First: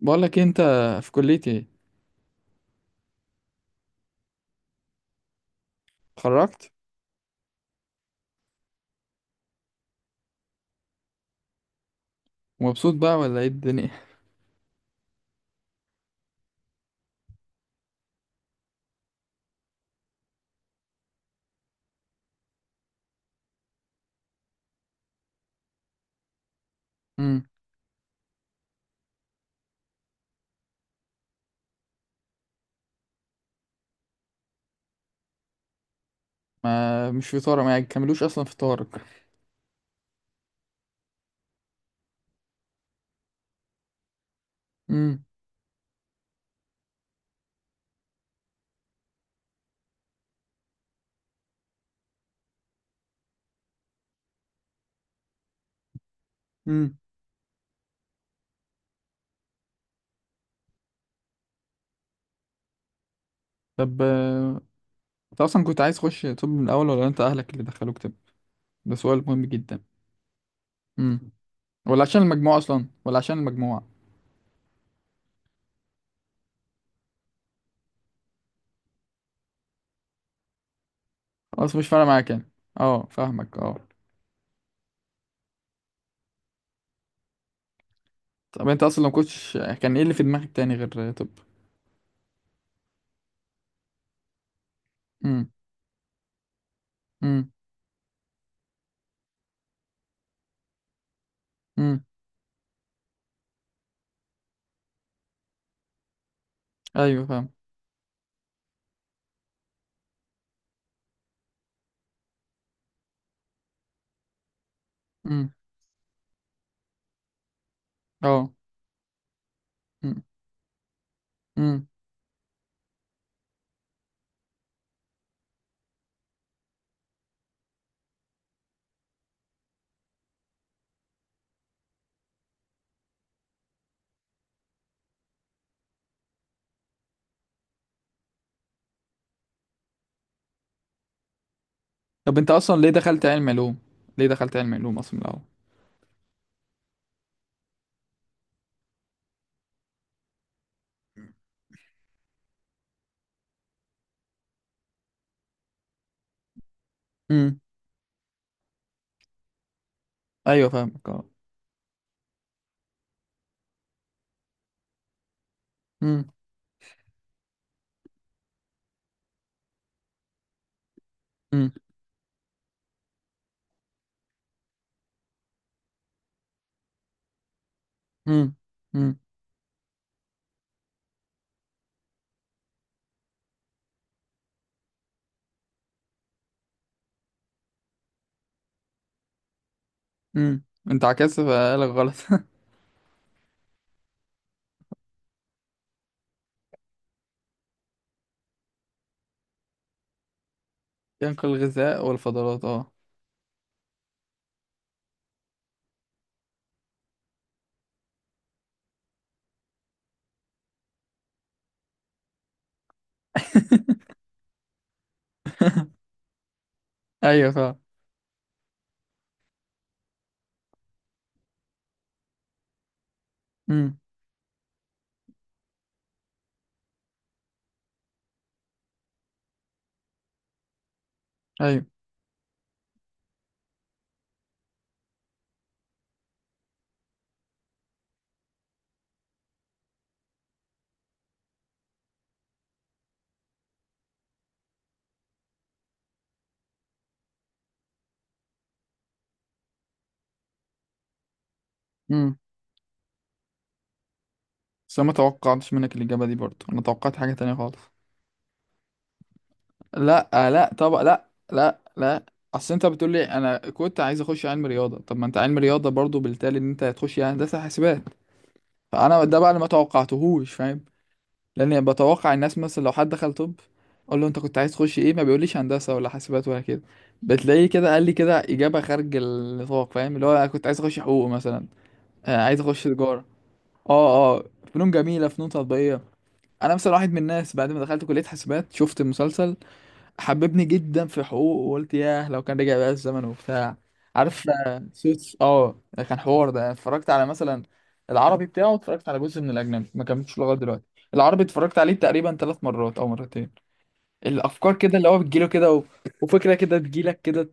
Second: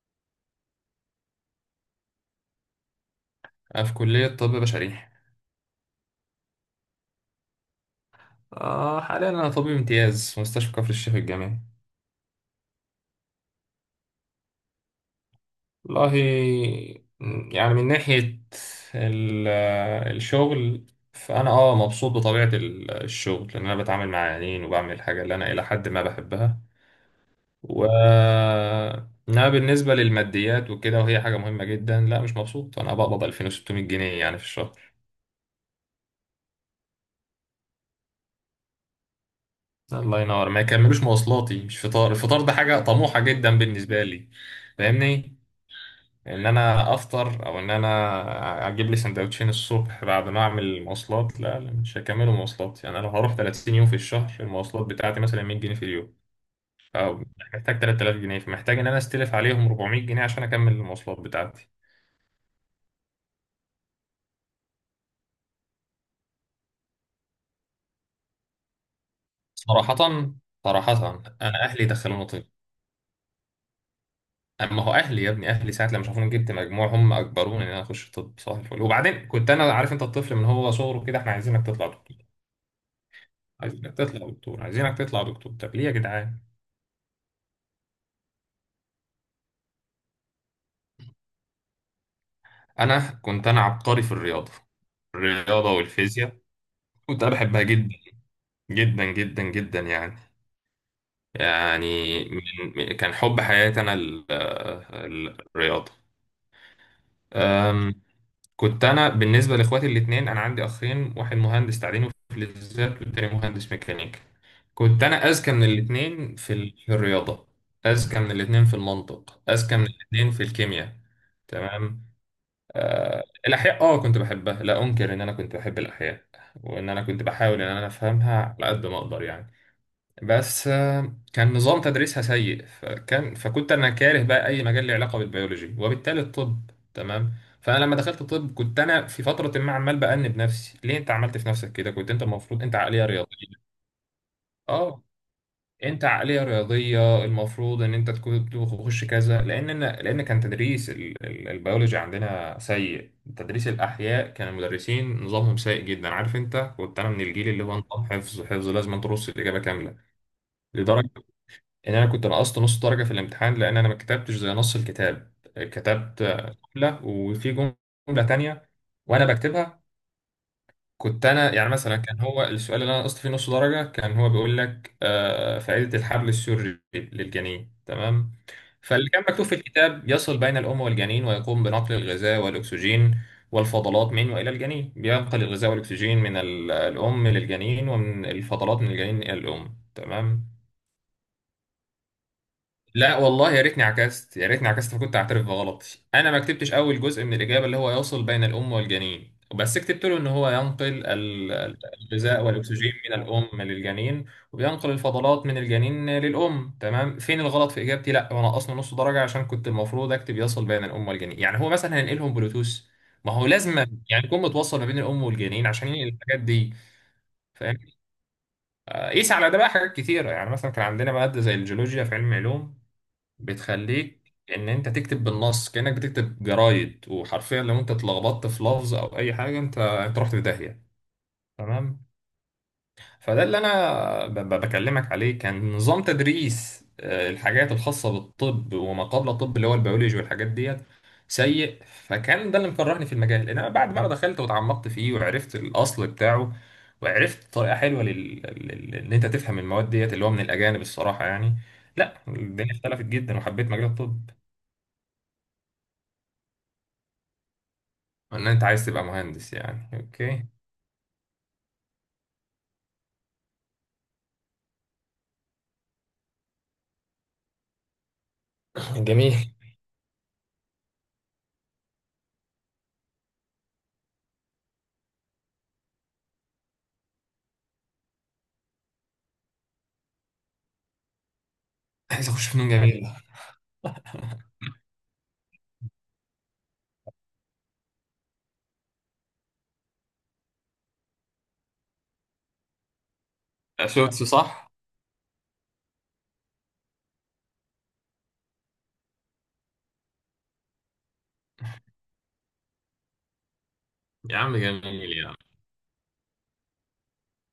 بقول لك انت في كليتي أنا في كلية طب بشري. اتخرجت. حاليا أنا طبيب امتياز في مستشفى كفر الشيخ الجامعي. ومبسوط بقى ولا ايه الدنيا؟ والله، من ناحية ال- الشغل، فأنا مبسوط بطبيعة الشغل، لأن أنا بتعامل مع عيانين وبعمل الحاجة اللي أنا إلى حد ما بحبها. امم و إنما بالنسبة للماديات وكده، وهي حاجة مهمة جدا، لا مش مبسوط. أنا بقبض 2600 جنيه يعني في الشهر. ما مش في طارق، ما يكملوش اصلا في طارق. الله ينور، ما يكملوش مواصلاتي. مش فطار، الفطار ده حاجة طموحة جدا بالنسبة لي، امم فاهمني؟ ان انا افطر او ان انا اجيب لي سندوتشين الصبح بعد ما اعمل مواصلات. لا لا، مش هكمل مواصلات. يعني انا لو هروح 30 يوم في الشهر، المواصلات بتاعتي مثلا 100 جنيه في اليوم، امم او محتاج 3000 جنيه. فمحتاج ان انا استلف عليهم 400 جنيه عشان اكمل المواصلات بتاعتي. طب انت اصلا كنت عايز تخش طب من الاول، ولا انت اهلك اللي دخلوك طب؟ ده سؤال مهم جدا. صراحة، صراحة، امم انا اهلي ولا عشان دخلوني طب. المجموع اصلا ولا عشان المجموعه؟ اما هو اهلي، يا ابني اهلي ساعة لما شافوني جبت مجموع هم اجبروني ان انا اخش طب. صح الفل. وبعدين كنت انا عارف، انت الطفل من هو صغره كده احنا عايزينك خلاص تطلع مش فارقه دكتور. معاك يعني. اه فاهمك اه. عايزينك تطلع دكتور، عايزينك تطلع دكتور، طب ليه يا جدعان؟ طب انت اصلا لو كنتش، كان ايه اللي في دماغك تاني غير طب؟ انا كنت انا عبقري في الرياضه، امم الرياضه والفيزياء. كنت انا امم بحبها جدا، جدا جدا جدا يعني امم من كان حب حياتي انا الرياضه. ايوه فاهم. أم، كنت انا بالنسبه لاخواتي الاثنين، انا عندي اخين، واحد مهندس تعدين وفلزات والتاني مهندس ميكانيكا. كنت انا اذكى امم من الاثنين في في الرياضه، اذكى من اه. الاثنين في المنطق، اذكى من الاثنين في الكيمياء. امم تمام. الأحياء كنت بحبها، لا أنكر إن أنا كنت بحب الأحياء، وإن أنا كنت بحاول إن أنا أفهمها على قد ما أقدر يعني. بس كان نظام تدريسها سيء، فكنت أنا كاره بقى أي مجال له علاقة بالبيولوجي وبالتالي الطب. تمام. فأنا لما دخلت طب كنت أنا في فترة ما عمال بأنب نفسي: ليه أنت عملت في نفسك كده؟ كنت أنت طب انت المفروض أنت اصلا ليه عقلية دخلت علم رياضية. علوم؟ ليه دخلت علم علوم آه اصلا من الاول؟ انت عقليه رياضيه المفروض ان انت تكون تخش كذا، لان أنا لان كان تدريس البيولوجي عندنا سيء. تدريس الاحياء كان المدرسين نظامهم سيء جدا. عارف انت، كنت انا من الجيل امم اللي هو نظام حفظ، حفظ لازم ترص الاجابه كامله. ايوه فاهمك لدرجه اه. ان انا كنت نقصت نص درجه في الامتحان، لان انا ما كتبتش زي نص الكتاب، كتبت امم جمله وفي جمله تانية وانا بكتبها. كنت انا يعني امم مثلا، كان هو السؤال اللي انا نقصت فيه نص درجه كان هو بيقول لك فائده الحبل السري للجنين. تمام. امم فاللي امم كان مكتوب في الكتاب: يصل بين الام والجنين، ويقوم بنقل الغذاء والاكسجين والفضلات من والى الجنين، بينقل الغذاء والاكسجين من الام للجنين ومن الفضلات من الجنين الى الام. تمام. امم انت عكست فقالك غلط. لا والله، يا ريتني عكست، يا ريتني عكست فكنت اعترف بغلطي. انا ما كتبتش اول جزء من الاجابه اللي هو يوصل بين الام والجنين، بس كتبت له ان هو ينقل ينقل الغذاء الغذاء والفضلات اه. والاكسجين من الام للجنين، وبينقل الفضلات من الجنين للام. تمام. فين الغلط في اجابتي؟ لا، وانا اصلا نص درجه عشان كنت المفروض اكتب يصل بين الام والجنين. يعني هو مثلا هينقلهم بلوتوث؟ ما هو لازم يعني يكون متوصل ما بين الام والجنين عشان ينقل الحاجات دي. ايوه فاهم. فاهم؟ قيس على ده بقى حاجات كتيره. يعني مثلا كان عندنا ماده زي الجيولوجيا في علم علوم امم بتخليك ان انت تكتب بالنص كأنك بتكتب جرايد، وحرفيا لو انت اتلخبطت في لفظ او اي حاجة، انت انت رحت في داهية. ايوه. تمام. فده اللي انا بكلمك عليه. كان نظام تدريس الحاجات الخاصة بالطب وما قبل الطب، اللي هو البيولوجي والحاجات ديت، سيء، فكان ده اللي مكرهني في المجال. انما بعد ما انا دخلت وتعمقت فيه وعرفت الاصل بتاعه، وعرفت طريقة حلوة ان انت تفهم المواد ديت، اللي هو من الاجانب الصراحة يعني، لا، امم الدنيا اختلفت جدا وحبيت مجال الطب. بس انا ما توقعتش منك الاجابه دي، برضه انا توقعت حاجه تانية خالص. ان انت عايز تبقى مهندس يعني؟ لا، اوكي. لا طبعا، لا. اصل انت بتقول لي انا كنت عايز اخش علم رياضه، طب ما انت علم رياضه برضه، بالتالي ان انت هتخش يعني هندسه حاسبات. فانا جميل. ده بقى اللي ما توقعتهوش، فاهم؟ لاني بتوقع الناس، مثلا لو حد دخل طب اقول له انت كنت عايز تخش ايه، ما بيقوليش هندسه ولا حاسبات ولا كده. بتلاقيه كده قال لي كده اجابه خارج النطاق، فاهم؟ اللي هو انا كنت عايز اخش حقوق مثلا. عايز آه، اخش عايز فنون اخش جميلة. تجاره. اه اه. فنون جميله، فنون تطبيقيه. انا مثلا واحد من الناس بعد ما دخلت كليه حاسبات، شفت مسلسل حببني جدا في حقوق، وقلت ياه لو كان رجع بقى الزمن وبتاع. شوتس عارف، صح. سوتس اه. كان حوار ده. اتفرجت على مثلا العربي بتاعه، اتفرجت على جزء من الاجنبي، ما كملتش لغايه دلوقتي. العربي اتفرجت عليه تقريبا 3 مرات او مرتين. يا عم الافكار كده اللي جميل هو يا عم. بتجيله كده وفكره كده تجيلك كده،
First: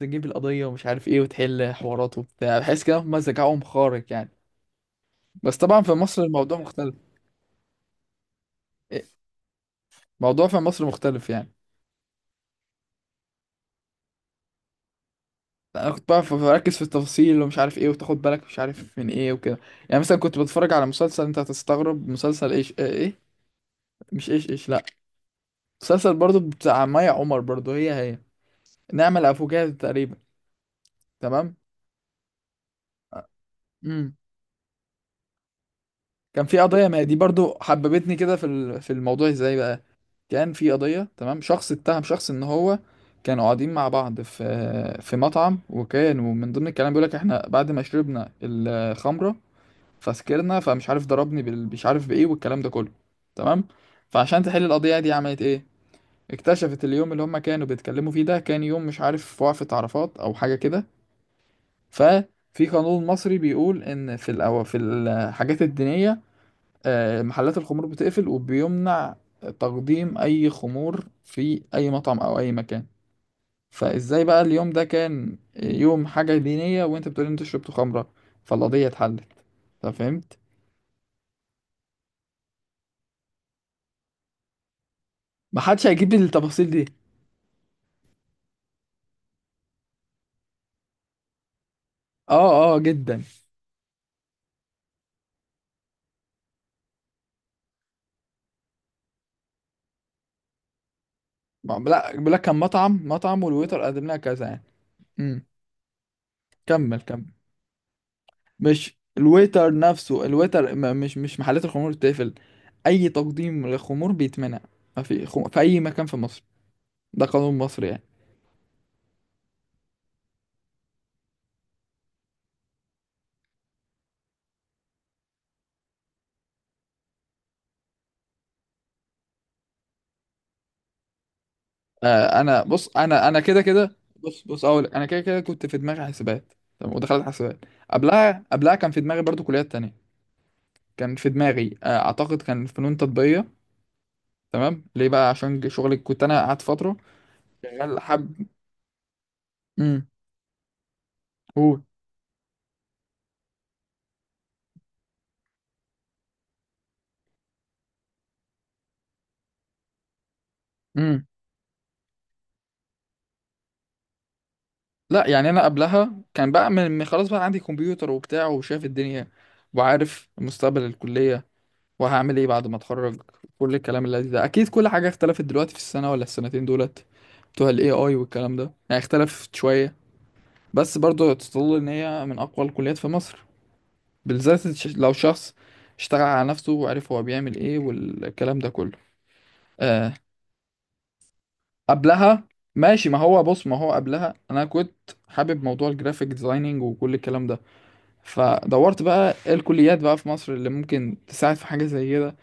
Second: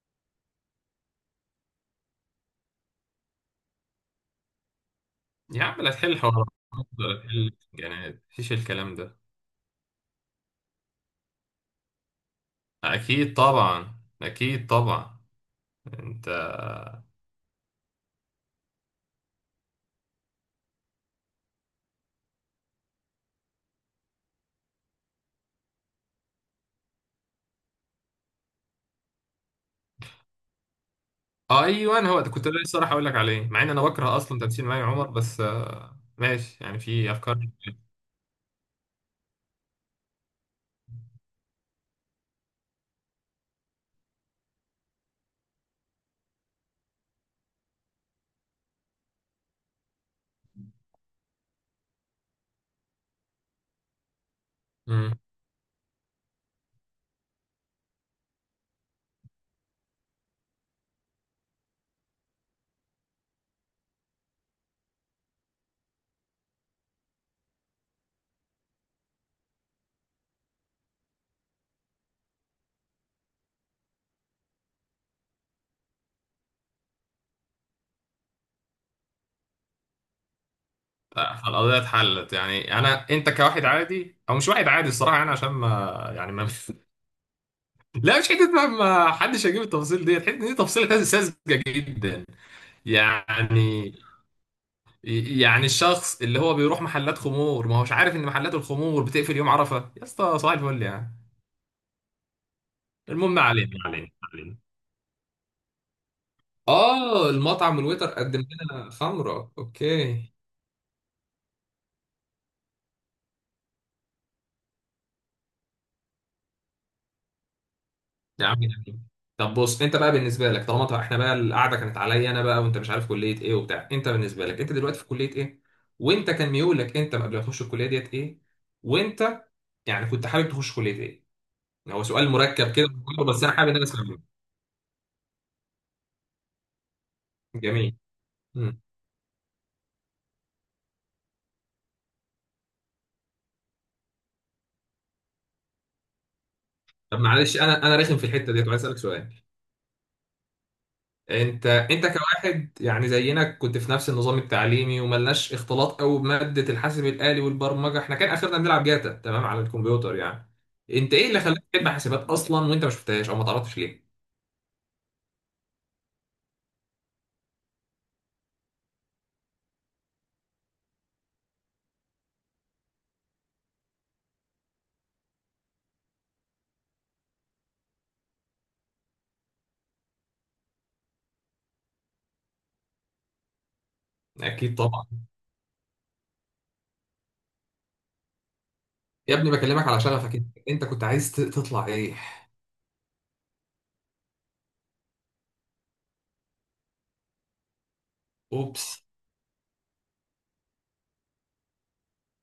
تجيب القضيه ومش عارف ايه، وتحل حوارات وبتاع. بحس كده هم ذكائهم خارق يعني. بس يا عم طبعا لا في تحل مصر حوارات الموضوع مختلف. ولا تحل جنات، مفيش الكلام إيه، ده. موضوع في مصر مختلف يعني. اكيد طبعا، اكيد طبعا. لا، انا كنت انت بعرف بركز في التفاصيل ومش عارف ايه، وتاخد بالك مش عارف من ايه وكده. يعني مثلا كنت بتفرج على مسلسل، انت هتستغرب، مسلسل ايش ايه, إيه؟ مش ايش ايش، لا. مسلسل برضو بتاع مي عمر، برضو هي هي، نعمل افوكاتو تقريبا. تمام. ايوه، أنا هو ده كنت لسه راح اقول لك عليه، مع ان انا امم بكره اصلا تمثيل مي عمر، بس كان في ماشي يعني، قضيه، ما هي في دي افكار. برضو حببتني كده في في الموضوع. ازاي بقى؟ كان في قضيه، تمام، شخص اتهم شخص ان هو، كانوا قاعدين مع بعض في في مطعم، وكانوا من ضمن الكلام بيقول لك احنا بعد ما شربنا الخمره فسكرنا، فمش عارف ضربني مش عارف بايه والكلام ده كله. تمام. فعشان تحل القضيه دي امم. عملت ايه؟ اكتشفت اليوم اللي هم كانوا بيتكلموا فيه ده كان يوم مش عارف وقفة عرفات او حاجه كده. ففي قانون مصري بيقول ان في في الحاجات الدينيه، محلات الخمور بتقفل، وبيمنع تقديم اي خمور في اي مطعم او اي مكان. فازاي بقى اليوم ده كان يوم حاجه دينيه وانت بتقول انت شربت خمره؟ فالقضيه اتحلت. طب فهمت؟ القضيه اتحلت يعني. انا، انت كواحد عادي او مش واحد عادي الصراحه يعني، عشان محدش ما هيجيب لي يعني ما التفاصيل دي. لا مش حته بقى، ما حدش هيجيب التفاصيل ديت، حته دي تفصيله ساذجه جدا اه اه جدا. يعني. يعني الشخص اللي هو بيروح محلات خمور ما هوش عارف ان محلات الخمور بتقفل يوم عرفه؟ يا اسطى صباح الفل يعني. لا، بيقول لك كان مطعم المهم، ما مطعم، علينا، والويتر ما قدم علينا، لنا ما كذا علينا. يعني. امم كمل كمل. اه، المطعم الويتر قدم لنا مش خمره، الويتر نفسه اوكي. الويتر، مش مش محلات الخمور بتقفل، اي تقديم للخمور بيتمنع ما في في اي مكان في مصر، ده قانون مصري يعني. يا عم جميل. طب بص، انت بقى بالنسبه لك، طالما طبعا احنا بقى القعده كانت عليا انا بقى وانت مش عارف كليه ايه وبتاع، انت بالنسبه لك انت دلوقتي في كليه ايه؟ وانت كان ميولك انت قبل ما تخش الكليه ديت ايه؟ وانت يعني كنت حابب تخش كليه ايه؟ يعني هو سؤال آه، انا مركب كده. بص، انا انا بس انا كده حابب ان انا كده، اسمع منك. بص، اقول لك، انا كده كده كنت في دماغي حسابات. تمام، ودخلت حسابات. جميل. قبلها قبلها مم. كان في دماغي برضو كليات تانية. كان في دماغي آه اعتقد كان فنون تطبيقية. تمام، ليه بقى؟ عشان شغلي، كنت انا قعدت فترة طب معلش، انا شغال رخم في حب. الحته ديت وعايز اسالك سؤال. امم انت قول. انت كواحد يعني زينا كنت في نفس النظام التعليمي، وملناش اختلاط قوي بماده الحاسب الالي والبرمجه، احنا كان اخرنا بنلعب جاتا تمام على الكمبيوتر يعني. انت امم ايه اللي خلاك تحب حاسبات اصلا وانت ما شفتهاش، او ما تعرفش ليه؟ لا، يعني انا قبلها كان بقى خلاص بقى عندي كمبيوتر وبتاع، وشايف الدنيا، وعارف مستقبل الكلية، وهعمل ايه بعد ما اتخرج. كل الكلام اللي ده، اكيد كل حاجة اختلفت دلوقتي في السنة ولا السنتين دولت بتوع الاي اي والكلام ده، يعني اختلفت شوية. بس برضه تظل ان هي من اقوى الكليات في مصر، بالذات اكيد طبعا. لو شخص اشتغل على نفسه وعرف هو بيعمل ايه والكلام ده كله. يا ابني بكلمك على آه، شغفك، انت كنت عايز تطلع ايه؟ قبلها، ماشي، ما هو بص، ما هو قبلها انا كنت حابب موضوع الجرافيك ديزايننج وكل الكلام ده. فدورت اوبس. بقى إيه الكليات بقى في مصر اللي ممكن تساعد في حاجة زي كده.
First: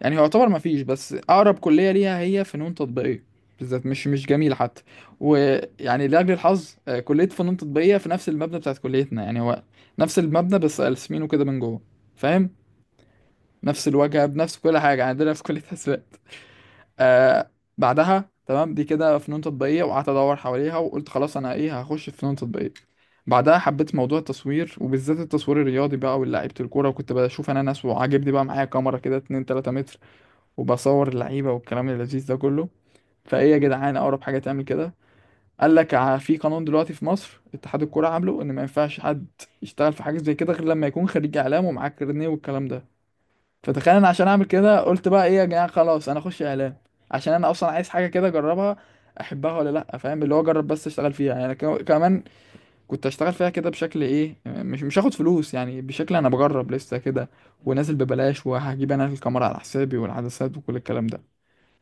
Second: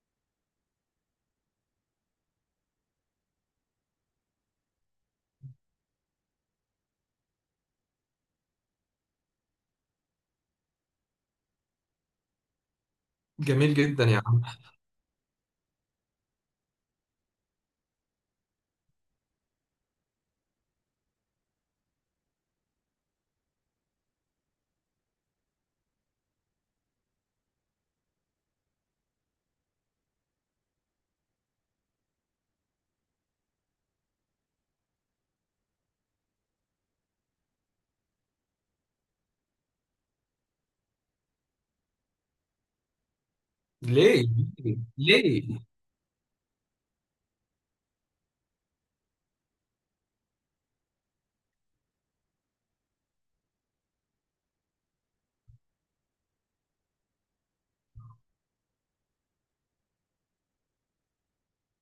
يعني هو يعتبر ما فيش، بس اقرب كلية ليها هي فنون تطبيقية، بالذات مش مش جميل حتى. ويعني لأجل الحظ، كلية فنون تطبيقية في نفس المبنى بتاعت كليتنا، يعني هو نفس المبنى بس قلسمينه كده من جوه. فاهم؟ جميل نفس جدا يا الواجهة عم. بنفس كل حاجة عندنا في كلية حسابات. آه، بعدها، تمام، دي كده فنون تطبيقية، وقعدت أدور حواليها وقلت خلاص أنا إيه، هخش في فنون تطبيقية. بعدها حبيت موضوع التصوير، وبالذات التصوير الرياضي بقى، واللعيبة الكورة، وكنت بشوف أنا ناس، وعاجبني بقى معايا كاميرا كده 2 3 متر وبصور اللعيبة والكلام اللذيذ ده كله. فإيه يا جدعان أقرب حاجة تعمل كده؟ قال لك في قانون دلوقتي في مصر، اتحاد الكورة عامله إن ما ينفعش حد يشتغل في حاجة زي كده غير لما يكون خريج إعلام ومعاه كارنيه والكلام ده. فتخيل انا عشان ليه؟ اعمل كده قلت بقى ايه يا ليه؟ جماعه، خلاص انا اخش اعلام، عشان انا اصلا عايز حاجه كده اجربها، احبها ولا لا. فاهم؟ اللي هو اجرب، بس اشتغل فيها، يعني أنا كمان كنت اشتغل فيها كده بشكل ايه، مش مش هاخد فلوس، يعني بشكل انا بجرب لسه كده، ونازل ببلاش، وهجيب انا الكاميرا على حسابي والعدسات وكل الكلام ده.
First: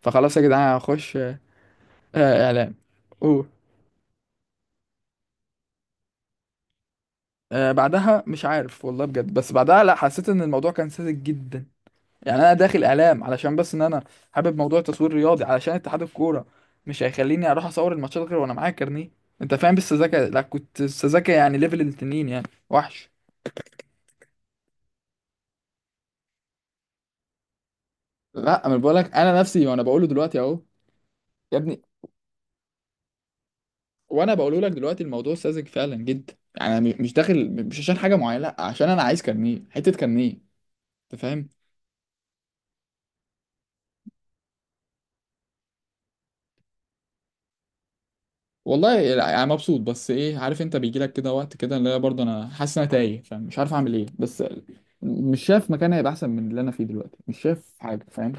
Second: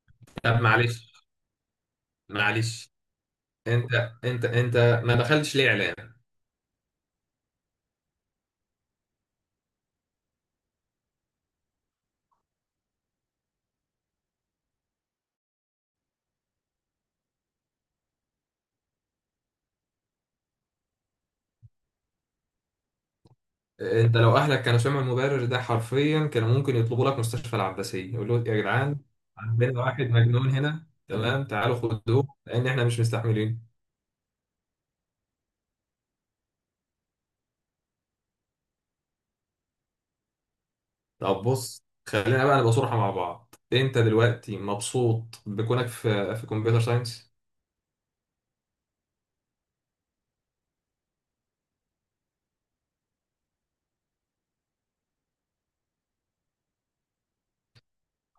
فخلاص يا طب جدعان معلش، هخش اعلام. معلش. اوه. انت انت ما دخلتش ليه اعلام؟ آه، بعدها مش عارف والله بجد، بس بعدها لا، حسيت ان الموضوع كان ساذج جدا. يعني انا داخل اعلام علشان بس ان انا حابب موضوع تصوير رياضي، علشان اتحاد الكوره مش هيخليني اروح اصور الماتشات غير وانا معايا كارنيه. انت فاهم بالسذاكه؟ لا، كنت السذاكه يعني ليفل التنين يعني، وحش. انت لو اهلك كانوا سمعوا المبرر ده حرفيا كانوا ممكن يطلبوا لك مستشفى العباسيه، يقولوا يا لا، انا بقول جدعان لك انا نفسي عندنا وانا واحد بقوله دلوقتي مجنون اهو. هنا، تمام يا تعالوا ابني، خدوه لان احنا مش مستحملين. وانا بقوله لك دلوقتي الموضوع ساذج فعلا جدا، يعني انا مش داخل مش عشان حاجه معينه، لا عشان انا عايز كارنيه، حته كارنيه. انت طب فاهم؟ بص، خلينا بقى نبقى صراحه مع بعض، انت دلوقتي مبسوط بكونك في كمبيوتر ساينس؟ والله يعني مبسوط، بس ايه، عارف انت بيجي لك كده وقت كده اللي هي برضه انا حاسس ان انا تايه، فمش عارف اعمل ايه، بس مش شايف مكان هيبقى احسن من اللي انا فيه دلوقتي. مش شايف حاجه، فاهم؟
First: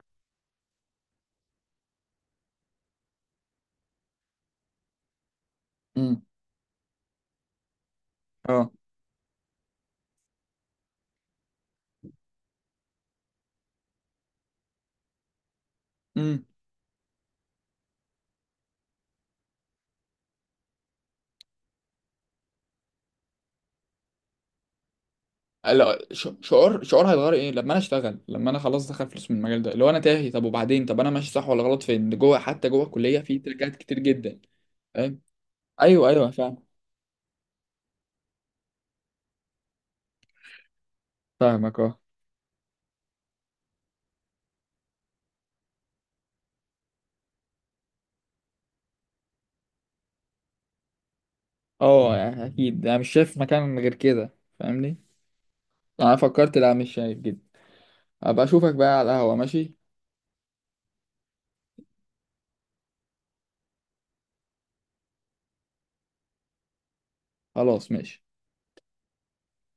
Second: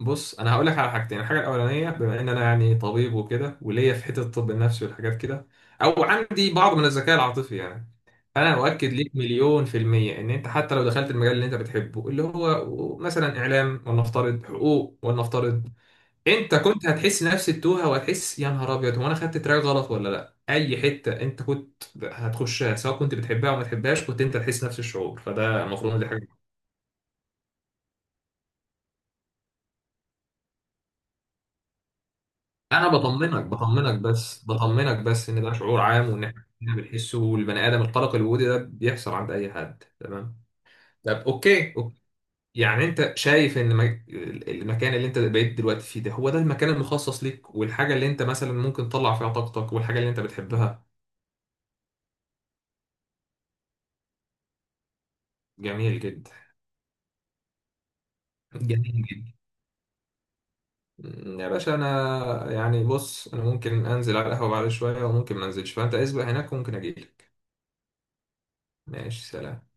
بص انا هقول لك على حاجتين. الحاجه الاولانيه، بما ان انا يعني طبيب وكده وليا في حته الطب النفسي والحاجات كده، او امم عندي بعض من الذكاء العاطفي يعني، انا اه. اؤكد ليك مليون في الميه ان انت حتى لو دخلت المجال اللي انت بتحبه، اللي هو مثلا اعلام، ولنفترض حقوق، ولنفترض، امم انت كنت هتحس نفس التوهه وهتحس يا نهار ابيض هو انا خدت تراك غلط ولا لا. اي حته انت كنت هتخشها سواء كنت بتحبها او ما تحبهاش كنت انت تحس نفس الشعور. فده المفروض لا، إن دي حاجه. شعور شعور هيتغير ايه لما انا اشتغل، لما انا خلاص دخل فلوس من المجال ده اللي هو انا تاهي طب؟ وبعدين طب انا ماشي صح ولا غلط؟ فين جوه، حتى جوه انا الكليه في بطمنك، تركات كتير بطمنك جدا. بس، بطمنك فاهم؟ بس، ان ده شعور ايوه عام وان ايوه احنا فاهم. كلنا بنحسه، والبني ادم القلق الوجودي ده بيحصل عند اي حد. تمام. طب اوكي، فاهمك اه. أوكي. يعني انت شايف ان المكان اللي انت بقيت دلوقتي فيه ده هو ده المكان المخصص ليك، والحاجه اللي انت مثلا ممكن تطلع فيها طاقتك، والحاجه اللي انت بتحبها؟ اه، يعني اكيد انا مش شايف مكان غير كده، فاهمني؟ جميل يعني انا جدا. فكرت، لا مش شايف جدا. ابقى اشوفك بقى جميل على جدا. القهوة، ماشي؟ يا باشا انا يعني بص، انا ممكن انزل على القهوه بعد شويه وممكن ما انزلش، فانت اسبق هناك وممكن اجيلك. خلاص ماشي. ماشي، سلام.